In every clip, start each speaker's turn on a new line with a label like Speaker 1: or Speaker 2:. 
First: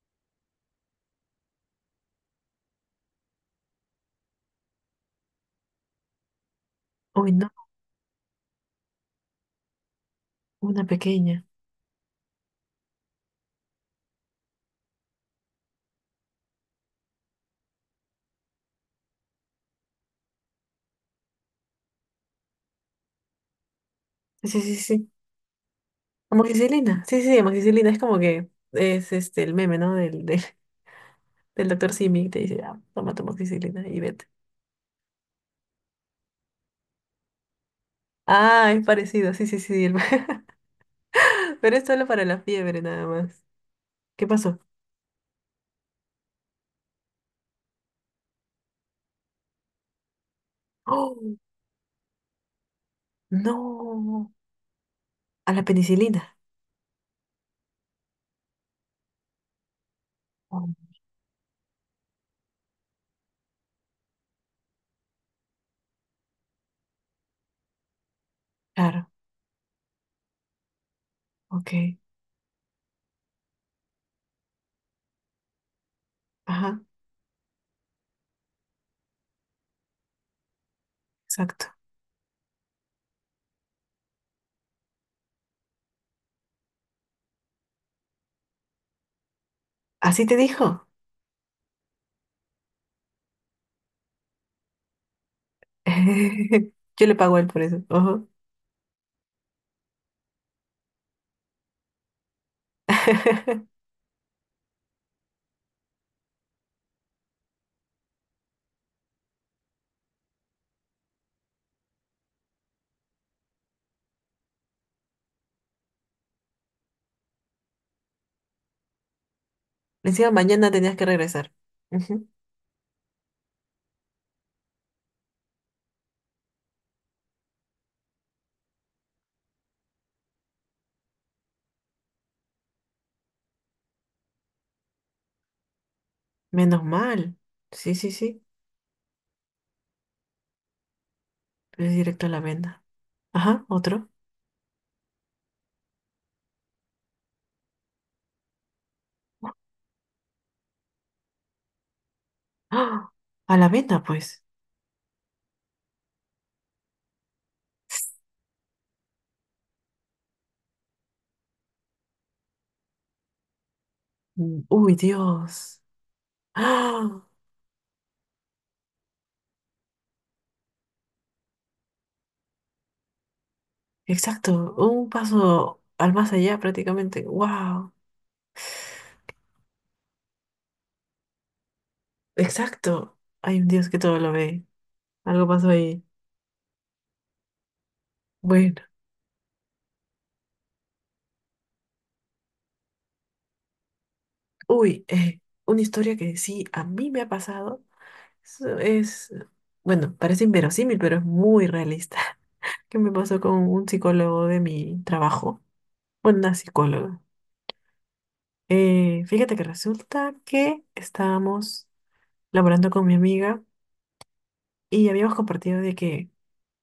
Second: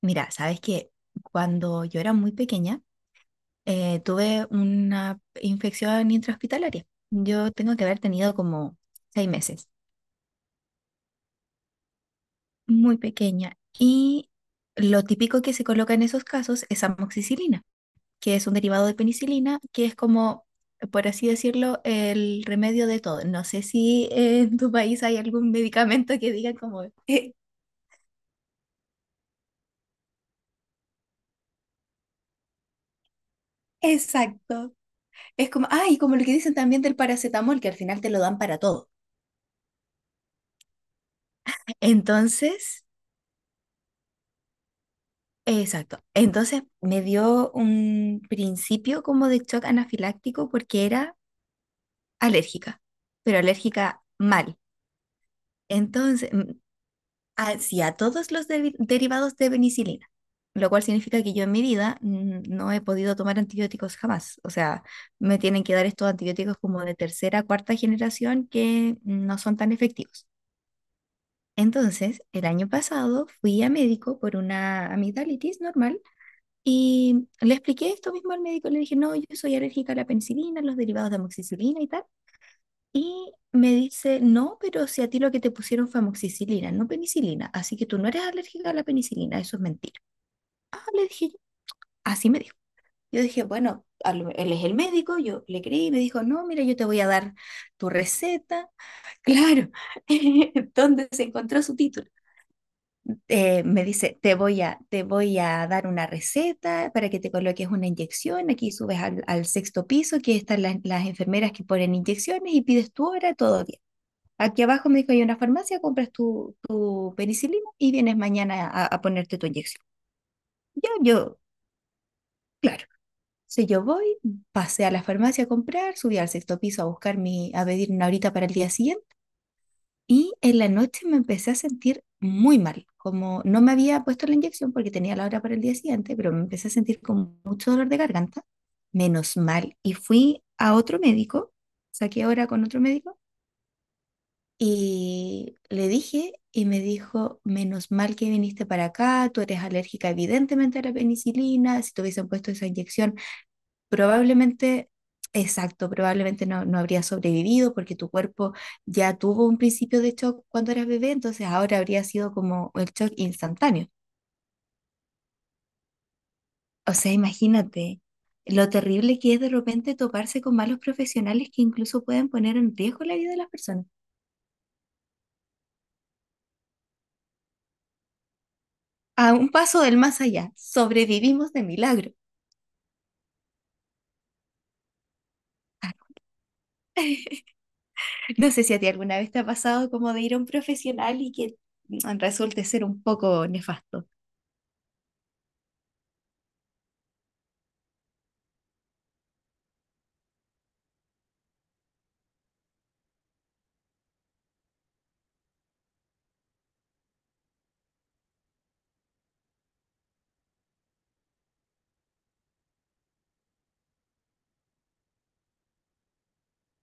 Speaker 1: Mira, sabes que cuando yo era muy pequeña, tuve una infección intrahospitalaria.
Speaker 2: Uy, no,
Speaker 1: Yo tengo que haber tenido como 6 meses,
Speaker 2: una pequeña.
Speaker 1: muy pequeña. Y lo típico que se coloca en esos casos es amoxicilina, que es un derivado de penicilina, que es como, por así decirlo, el remedio de todo. No sé si en
Speaker 2: Sí,
Speaker 1: tu
Speaker 2: sí,
Speaker 1: país
Speaker 2: sí.
Speaker 1: hay algún medicamento que diga como.
Speaker 2: Amoxicilina. Sí, sí,
Speaker 1: "Eh,
Speaker 2: sí, amoxicilina es como que es este el meme, ¿no? Del doctor Simi que te dice, ah, toma tu amoxicilina y vete.
Speaker 1: exacto. Es como, ay, como lo que dicen también del paracetamol, que al final te lo dan para
Speaker 2: Ah, es
Speaker 1: todo.
Speaker 2: parecido, sí, sí, sí. Sí, Pero es solo para la fiebre
Speaker 1: Entonces,
Speaker 2: nada más. ¿Qué pasó?
Speaker 1: exacto. Entonces me dio un principio como de shock anafiláctico porque era
Speaker 2: ¡Oh!
Speaker 1: alérgica, pero alérgica
Speaker 2: No,
Speaker 1: mal.
Speaker 2: a la
Speaker 1: Entonces,
Speaker 2: penicilina.
Speaker 1: hacia todos los derivados de penicilina,
Speaker 2: Oh,
Speaker 1: lo cual significa que yo en mi vida no he podido tomar antibióticos jamás. O sea, me tienen que dar estos antibióticos como de tercera, cuarta generación que
Speaker 2: claro,
Speaker 1: no son tan efectivos.
Speaker 2: ok.
Speaker 1: Entonces, el año pasado fui a médico por una amigdalitis normal.
Speaker 2: Ajá,
Speaker 1: Y le expliqué esto mismo al médico, le dije, no, yo soy alérgica a la penicilina, los derivados de
Speaker 2: exacto.
Speaker 1: amoxicilina y tal. Y me dice, no, pero si a ti lo que te pusieron fue amoxicilina, no penicilina, así que tú no eres alérgica a la penicilina, eso es mentira.
Speaker 2: ¿Así te
Speaker 1: Ah,
Speaker 2: dijo?
Speaker 1: le dije, yo. Así me dijo. Yo dije, bueno, él es el médico, yo le creí, me dijo, no, mira, yo te voy
Speaker 2: Yo
Speaker 1: a
Speaker 2: le
Speaker 1: dar
Speaker 2: pago a él por eso.
Speaker 1: tu
Speaker 2: Ajá.
Speaker 1: receta. Claro. ¿Dónde se encontró su título? Me dice, te voy a dar una receta para que te coloques una inyección, aquí subes al sexto piso, aquí están las enfermeras que ponen inyecciones y pides tu hora, todo bien. Aquí abajo me dijo, hay una farmacia, compras tu penicilina y vienes mañana a ponerte tu inyección.
Speaker 2: Encima mañana
Speaker 1: Yo,
Speaker 2: tenías que
Speaker 1: yo,
Speaker 2: regresar.
Speaker 1: claro. Entonces yo voy, pasé a la farmacia a comprar, subí al sexto piso a buscar a pedir una horita para el día siguiente. Y en la noche me empecé a sentir muy mal, como no me había puesto la inyección porque tenía la hora para el día siguiente, pero me empecé a
Speaker 2: Menos
Speaker 1: sentir
Speaker 2: mal.
Speaker 1: con mucho dolor
Speaker 2: Sí,
Speaker 1: de
Speaker 2: sí, sí.
Speaker 1: garganta, menos mal. Y fui a otro médico,
Speaker 2: Es directo
Speaker 1: saqué
Speaker 2: a la
Speaker 1: hora con otro
Speaker 2: venda.
Speaker 1: médico
Speaker 2: Ajá, otro.
Speaker 1: y le dije y me dijo, menos mal que viniste para acá, tú eres alérgica evidentemente a la penicilina. Si te hubiesen puesto esa
Speaker 2: ¡Ah!
Speaker 1: inyección
Speaker 2: A la venda, pues.
Speaker 1: probablemente, exacto, probablemente no habría sobrevivido porque tu cuerpo ya tuvo un principio de shock cuando eras bebé, entonces ahora habría sido como el shock instantáneo.
Speaker 2: Mm, Uy, Dios.
Speaker 1: O sea,
Speaker 2: ¡Ah!
Speaker 1: imagínate lo terrible que es de repente toparse con malos profesionales que incluso pueden poner en riesgo la vida de las personas.
Speaker 2: Exacto. Un paso al más allá prácticamente. ¡Wow!
Speaker 1: A un paso del más allá, sobrevivimos de milagro.
Speaker 2: Exacto. Hay un Dios que todo lo ve. Algo pasó ahí.
Speaker 1: No sé si a
Speaker 2: Bueno.
Speaker 1: ti alguna vez te ha pasado como de ir a un profesional y que resulte ser un poco nefasto.
Speaker 2: Uy, una historia que sí a mí me ha pasado. Es, es- bueno, parece inverosímil, pero es muy realista. Que me pasó con un psicólogo de mi trabajo. Una psicóloga. Fíjate que resulta que estábamos laborando con mi amiga y habíamos compartido de que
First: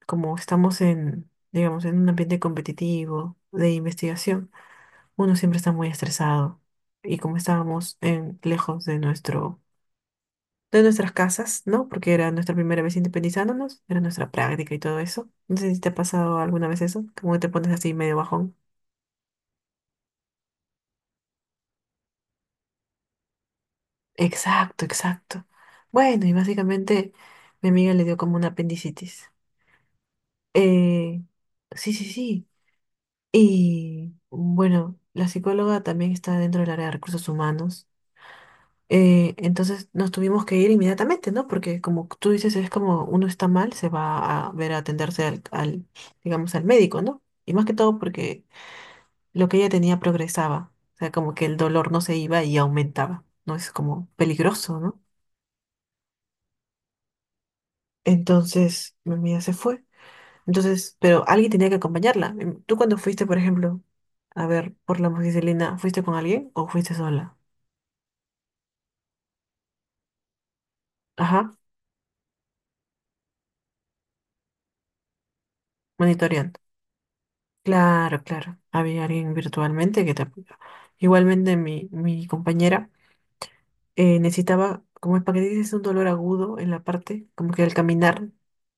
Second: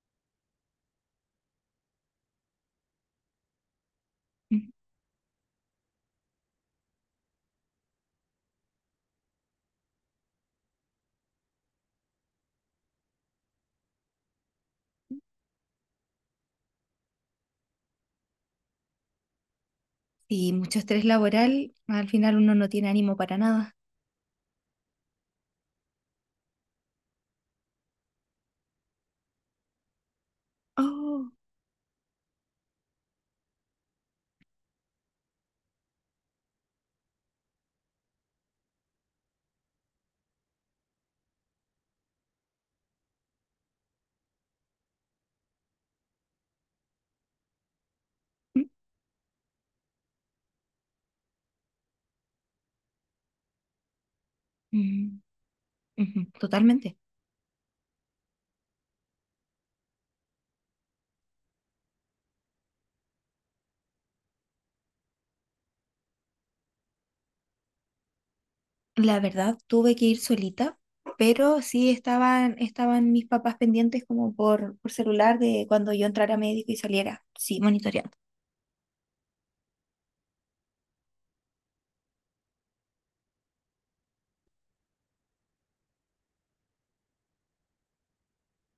Speaker 2: como estamos digamos, en un ambiente competitivo de investigación, uno siempre está muy estresado. Y como estábamos lejos de nuestras casas, ¿no? Porque era nuestra primera vez independizándonos, era nuestra práctica y todo eso. No sé si te ha pasado alguna vez eso, como que te pones así medio bajón.
Speaker 1: Y mucho estrés laboral, al final uno no tiene ánimo para nada.
Speaker 2: Exacto, exacto. Bueno, y básicamente mi amiga le dio como una apendicitis. Eh,
Speaker 1: Oh.
Speaker 2: sí, sí, sí. Y bueno, la psicóloga también está dentro del área de recursos humanos. Entonces nos tuvimos que ir inmediatamente, ¿no? Porque como tú dices, es como uno está mal, se va a ver a atenderse digamos, al médico, ¿no? Y más que todo porque lo que ella tenía progresaba. O sea, como que el dolor no se iba y aumentaba, ¿no? Es como peligroso, ¿no?
Speaker 1: Mm, ujú, totalmente.
Speaker 2: Entonces mi amiga se fue. Entonces, pero alguien tenía que acompañarla. Tú cuando fuiste, por ejemplo, a ver, por la amoxicilina, ¿fuiste con alguien o fuiste sola?
Speaker 1: La verdad, tuve que ir solita,
Speaker 2: Ajá,
Speaker 1: pero sí estaban, estaban mis papás pendientes como por celular de cuando yo entrara
Speaker 2: monitoreando.
Speaker 1: médico y saliera, sí, monitoreando.
Speaker 2: Claro, claro. Había alguien virtualmente que te apoyaba. Igualmente mi compañera necesitaba, como es para que dices, un dolor agudo en la parte, como que al caminar,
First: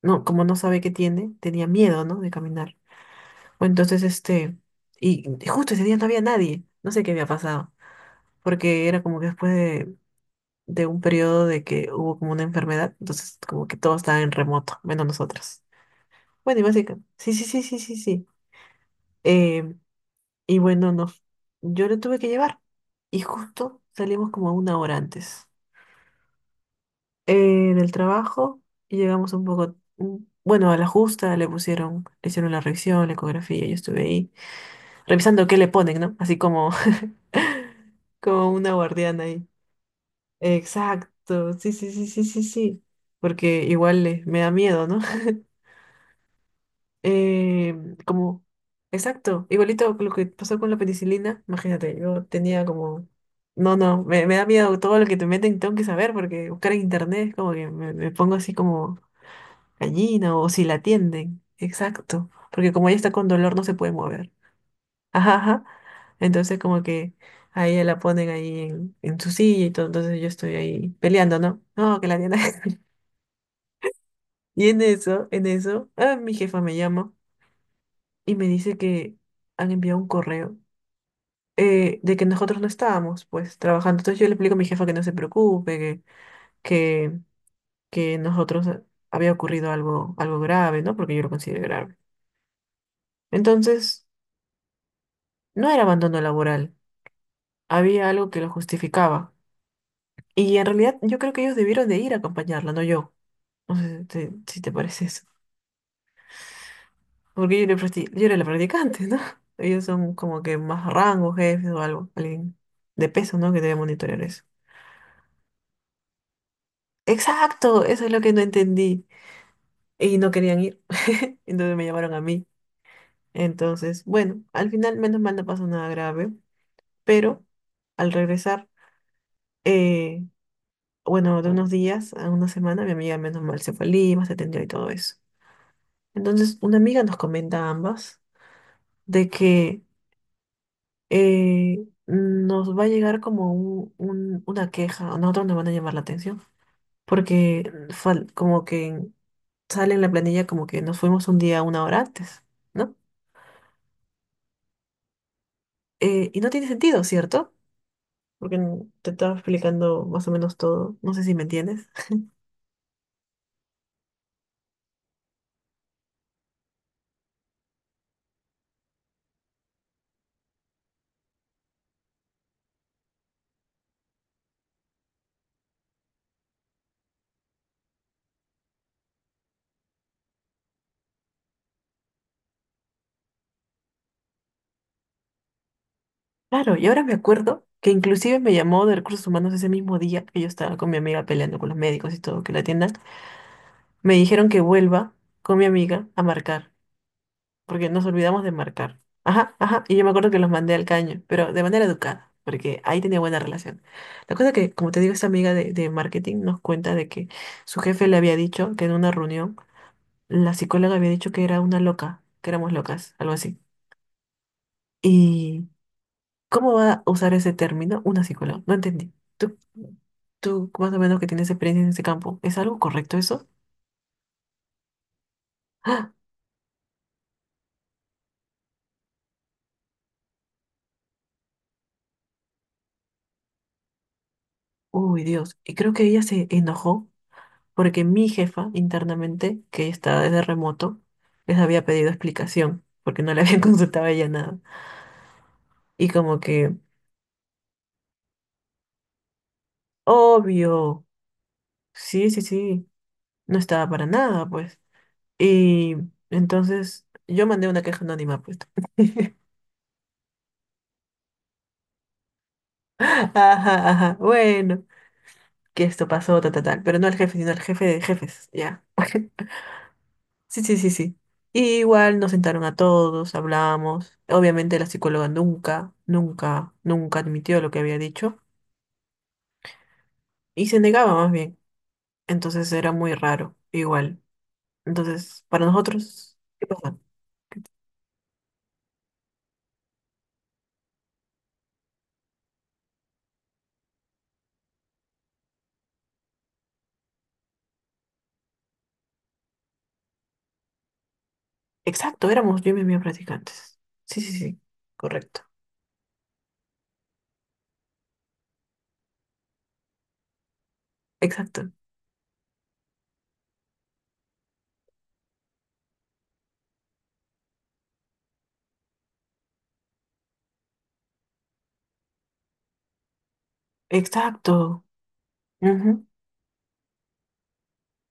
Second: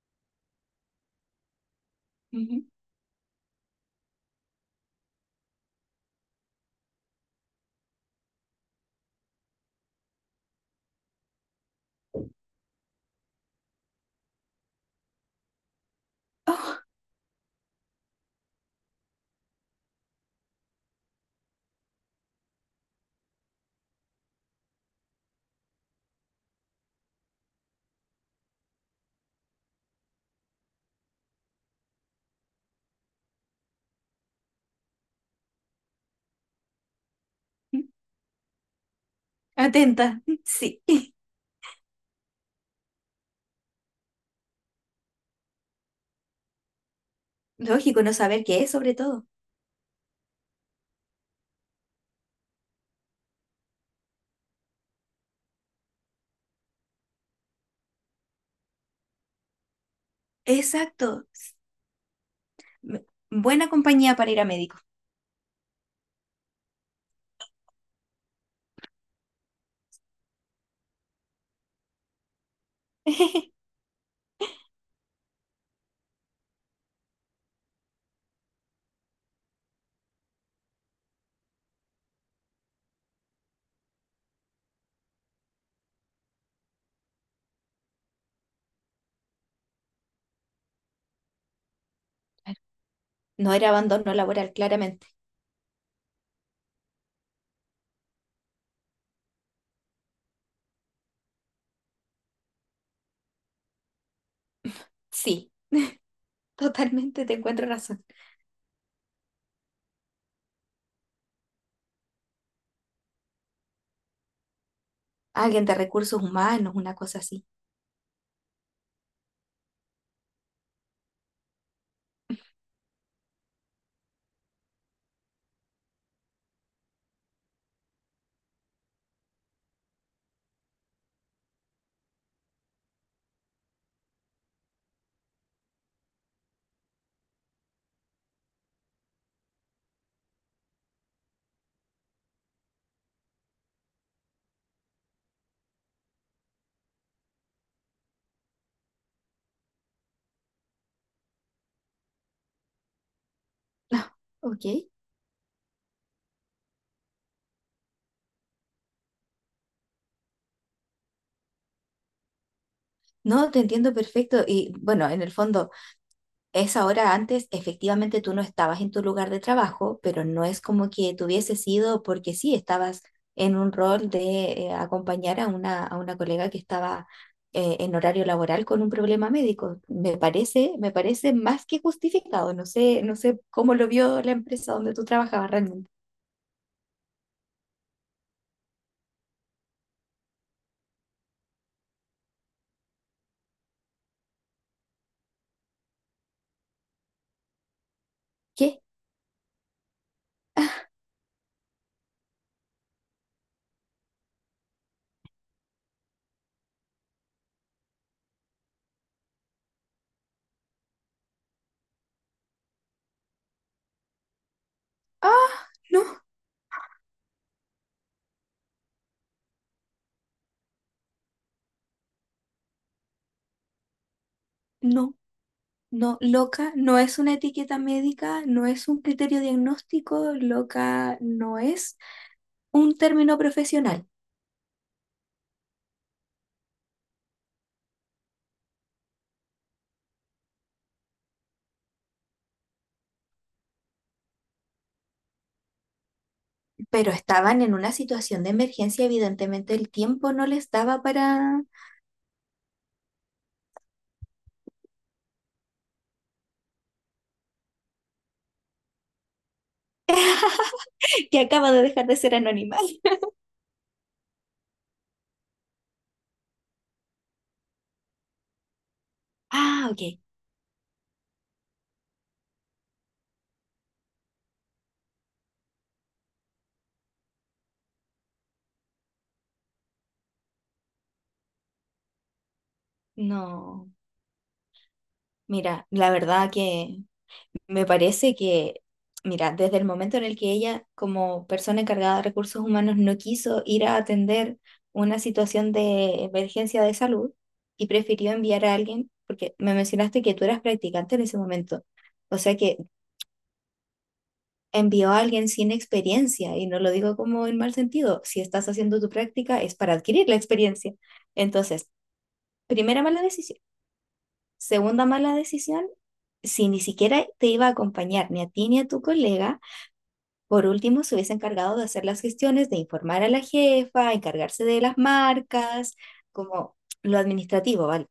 Speaker 2: no, como no sabe qué tiene, tenía miedo, ¿no? De
Speaker 1: Ujú.
Speaker 2: caminar. O entonces, este, y justo ese día no había nadie. No sé qué había pasado porque era como que después de un periodo de que hubo como una enfermedad, entonces como que todo estaba en remoto, menos nosotros. Bueno, y
Speaker 1: Oh.
Speaker 2: básicamente, sí, sí, sí, sí, sí, sí. Eh, y bueno, yo lo tuve que llevar y justo salimos como una hora antes eh, del trabajo y llegamos un poco, bueno, a la justa le pusieron, le hicieron la revisión, la ecografía, yo estuve ahí revisando qué le ponen, ¿no? Así como, como una guardiana ahí.
Speaker 1: Atenta, sí.
Speaker 2: Exacto, sí, sí, sí, sí, sí, sí. Porque igual me da miedo, ¿no? Eh,
Speaker 1: Lógico, no
Speaker 2: como,
Speaker 1: saber qué es, sobre todo.
Speaker 2: exacto, igualito con lo que pasó con la penicilina, imagínate, yo tenía como, no, no, me da miedo todo lo que te meten, tengo que saber, porque buscar en internet es como que me pongo así como gallina o si la
Speaker 1: Exacto.
Speaker 2: atienden, exacto, porque como ella
Speaker 1: m-
Speaker 2: está con dolor no
Speaker 1: Buena
Speaker 2: se puede
Speaker 1: compañía
Speaker 2: mover,
Speaker 1: para ir a médico.
Speaker 2: ajá, ajá, entonces como que a ella la ponen ahí en su silla y todo, entonces yo estoy ahí peleando, ¿no? No, que la atienda. Y en eso, ah, mi jefa me llama. Y me dice que han enviado un correo de que nosotros no estábamos, pues, trabajando. Entonces yo le explico a mi jefa que no se preocupe, que, que nosotros había ocurrido algo, algo grave, ¿no? Porque yo lo considero grave.
Speaker 1: Claro. No era
Speaker 2: Entonces,
Speaker 1: abandono laboral, claramente.
Speaker 2: no era abandono laboral, había algo que lo justificaba. Y en realidad yo creo que ellos debieron de ir a acompañarla, no yo. No sé si te parece eso.
Speaker 1: Sí, totalmente te
Speaker 2: Porque yo,
Speaker 1: encuentro
Speaker 2: era
Speaker 1: razón.
Speaker 2: practi- yo era la practicante, ¿no? Ellos son como que más rango, jefes o algo, alguien de peso, ¿no? Que debe monitorear eso.
Speaker 1: Alguien de recursos humanos, una cosa así.
Speaker 2: Exacto, eso es lo que no entendí. Y no querían ir. Entonces me llamaron a mí. Entonces, bueno, al final menos mal no pasó nada grave, pero al regresar, eh, bueno, de unos días a una semana, mi amiga menos mal se fue a Lima, se atendió y todo eso. Entonces, una amiga nos comenta a ambas de que nos va a llegar como una queja, a nosotros nos van a llamar la atención, porque como que sale en la planilla como que nos fuimos un día una hora antes, ¿no?
Speaker 1: Ah, ok.
Speaker 2: Y no tiene sentido, ¿cierto? Porque te estaba explicando más o menos todo, no sé si me entiendes.
Speaker 1: No, te entiendo perfecto. Y bueno, en el fondo, esa hora antes, efectivamente tú no estabas en tu lugar de trabajo, pero no es como que te hubiese sido porque sí, estabas en un rol de acompañar a a una colega que estaba en horario laboral con un problema médico. Me parece más que justificado. No sé, no sé cómo lo vio la empresa donde tú trabajabas realmente.
Speaker 2: Claro, y ahora me acuerdo que inclusive me llamó de recursos humanos ese mismo día que yo estaba con mi amiga peleando con los médicos y todo, que la atiendan. Me dijeron que vuelva con mi amiga a marcar. Porque nos olvidamos de
Speaker 1: ¿Qué?
Speaker 2: marcar. Ajá, ajá, y yo me acuerdo que los mandé al caño, pero de manera educada, porque ahí tenía buena relación. La cosa que, como te digo, esta amiga de marketing nos cuenta de que su jefe le había dicho que en una reunión la psicóloga había dicho que era una loca, que éramos locas, algo así.
Speaker 1: Ah,
Speaker 2: ¿Y
Speaker 1: no,
Speaker 2: cómo va a usar ese término una psicóloga? No entendí. ¿Tú más o menos que tienes experiencia en ese campo, ¿es algo correcto eso?
Speaker 1: no.
Speaker 2: ¡Ah!
Speaker 1: No, loca no es una etiqueta médica, no es un criterio diagnóstico, loca no es un término profesional.
Speaker 2: Uy, Dios. Y creo que ella se enojó porque mi jefa internamente, que está desde remoto, les había pedido explicación, porque no le habían consultado a ella nada. Y como que,
Speaker 1: Pero estaban en una situación de emergencia, evidentemente el tiempo no les daba
Speaker 2: obvio,
Speaker 1: para...
Speaker 2: sí, sí, sí, no estaba para nada, pues. Y entonces yo mandé una queja anónima, pues.
Speaker 1: Que acaba de dejar de ser anónima.
Speaker 2: Ajá, ajá, bueno, que esto pasó, ta, ta, tal, pero no al jefe, sino al jefe de jefes, ya.
Speaker 1: Ah, ok.
Speaker 2: Sí, sí, sí, sí. Y igual nos sentaron a todos, hablamos. Obviamente la psicóloga nunca, nunca, nunca admitió lo que había dicho. Y se negaba más bien. Entonces era muy raro,
Speaker 1: No,
Speaker 2: igual. Entonces, para
Speaker 1: mira, la
Speaker 2: nosotros,
Speaker 1: verdad
Speaker 2: ¿qué pasa?
Speaker 1: que me parece que, mira, desde el momento en el que ella, como persona encargada de recursos humanos, no quiso ir a atender una situación de emergencia de salud y prefirió enviar a alguien, porque me mencionaste que tú eras practicante en ese momento,
Speaker 2: Exacto,
Speaker 1: o sea
Speaker 2: éramos yo y
Speaker 1: que
Speaker 2: mis amigas practicantes. Sí, sí, sí,
Speaker 1: envió a
Speaker 2: correcto.
Speaker 1: alguien sin experiencia, y no lo digo como en mal sentido, si estás haciendo tu práctica es para adquirir la experiencia.
Speaker 2: Exacto,
Speaker 1: Entonces, primera mala decisión. Segunda mala decisión, si ni siquiera te iba a acompañar ni a ti ni a tu colega. Por último, se hubiese encargado de hacer las gestiones, de informar a la jefa, encargarse de
Speaker 2: exacto.
Speaker 1: las marcas,
Speaker 2: Ujú.
Speaker 1: como lo administrativo, ¿vale?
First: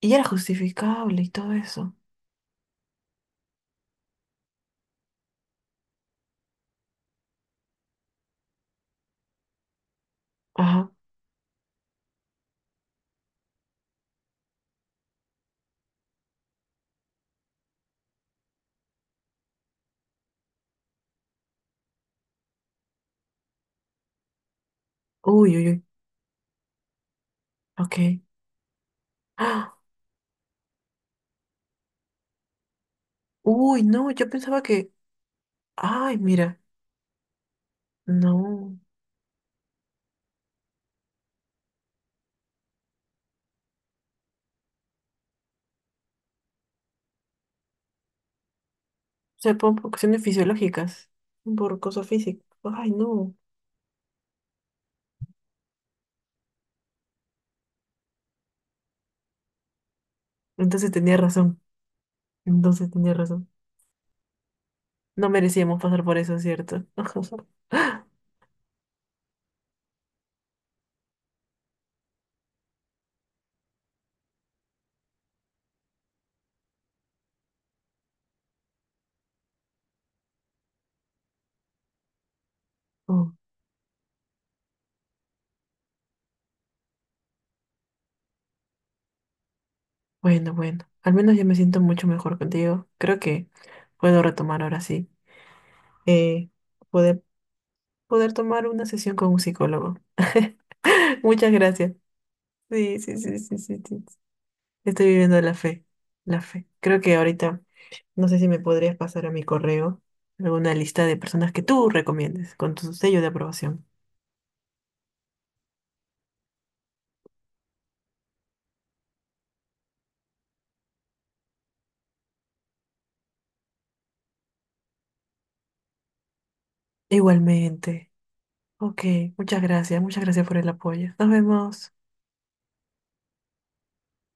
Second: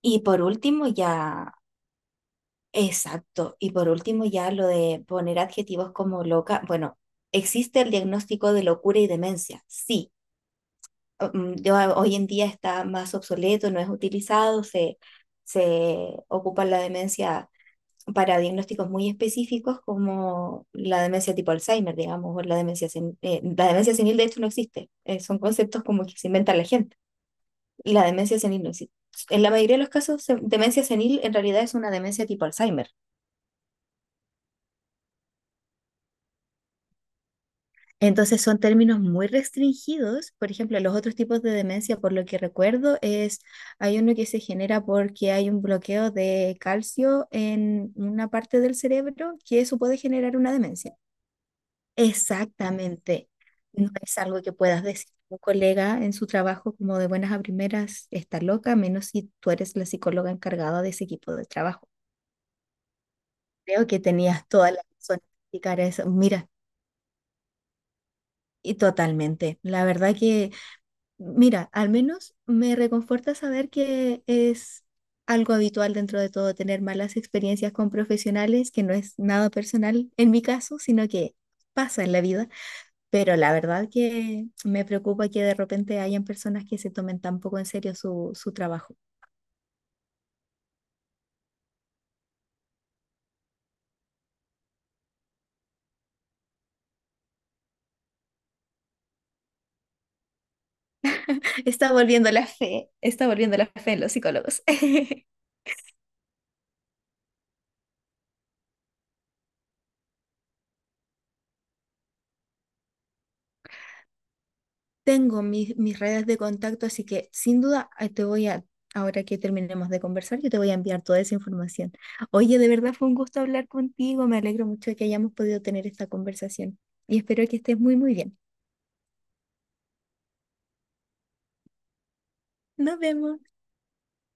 Speaker 2: Y
Speaker 1: Y
Speaker 2: era
Speaker 1: por último,
Speaker 2: justificable y todo
Speaker 1: ya,
Speaker 2: eso.
Speaker 1: exacto, y por último, ya lo de poner adjetivos como loca. Bueno, existe el diagnóstico de locura y demencia, sí.
Speaker 2: Ajá.
Speaker 1: Hoy en día está más obsoleto, no es utilizado, se ocupa la demencia para diagnósticos muy específicos como la demencia tipo Alzheimer, digamos, o la demencia senil. La demencia senil de hecho no existe, son
Speaker 2: Uy, uy, uy.
Speaker 1: conceptos como que se inventa la gente.
Speaker 2: Ok.
Speaker 1: La demencia senil no existe. En la mayoría
Speaker 2: ¡Ah!
Speaker 1: de los casos, demencia senil en realidad es una demencia tipo Alzheimer.
Speaker 2: Uy, no, yo pensaba que. Ay, mira,
Speaker 1: Entonces son
Speaker 2: no.
Speaker 1: términos muy restringidos. Por ejemplo, los otros tipos de demencia, por lo que recuerdo, es hay uno que se genera porque hay un bloqueo de calcio en una parte del cerebro
Speaker 2: Se
Speaker 1: que
Speaker 2: por
Speaker 1: eso
Speaker 2: por
Speaker 1: puede
Speaker 2: cuestiones
Speaker 1: generar una demencia.
Speaker 2: fisiológicas, por cosas físicas. Ay,
Speaker 1: Exactamente.
Speaker 2: no.
Speaker 1: No es algo que puedas decir a un colega en su trabajo como de buenas a primeras, está loca, a menos si tú eres la psicóloga encargada de
Speaker 2: Entonces
Speaker 1: ese
Speaker 2: tenía
Speaker 1: equipo de
Speaker 2: razón.
Speaker 1: trabajo.
Speaker 2: Entonces tenía razón.
Speaker 1: Creo que tenías toda la razón
Speaker 2: No
Speaker 1: en explicar
Speaker 2: merecíamos pasar
Speaker 1: eso.
Speaker 2: por eso,
Speaker 1: Mira,
Speaker 2: ¿cierto?
Speaker 1: y totalmente. La verdad que, mira, al menos me reconforta saber que es algo habitual dentro de todo tener malas experiencias con profesionales, que no es nada personal en mi caso, sino que pasa en la vida.
Speaker 2: Oh,
Speaker 1: Pero la verdad que me preocupa que de repente hayan personas que se tomen tan poco en serio su trabajo.
Speaker 2: bueno, bueno. Al menos ya me siento mucho mejor contigo. Creo que puedo retomar ahora sí. eh, poder, poder tomar una sesión con un psicólogo. Muchas
Speaker 1: Está
Speaker 2: gracias.
Speaker 1: volviendo la fe,
Speaker 2: Sí, sí,
Speaker 1: está
Speaker 2: sí,
Speaker 1: volviendo
Speaker 2: sí,
Speaker 1: la
Speaker 2: sí,
Speaker 1: fe en
Speaker 2: sí.
Speaker 1: los psicólogos.
Speaker 2: Estoy viviendo la fe. La fe. Creo que ahorita, no sé si me podrías pasar a mi correo alguna lista de personas que tú recomiendes con tu sello de aprobación.
Speaker 1: Tengo mis redes de contacto, así que sin duda ahora que terminemos de conversar, yo te voy a enviar toda esa información. Oye, de verdad fue un gusto hablar contigo, me alegro mucho de que hayamos podido tener esta conversación y espero que estés muy,
Speaker 2: Igualmente.
Speaker 1: muy bien.
Speaker 2: Ok, muchas gracias. Muchas gracias por el apoyo. Nos vemos.
Speaker 1: Nos vemos.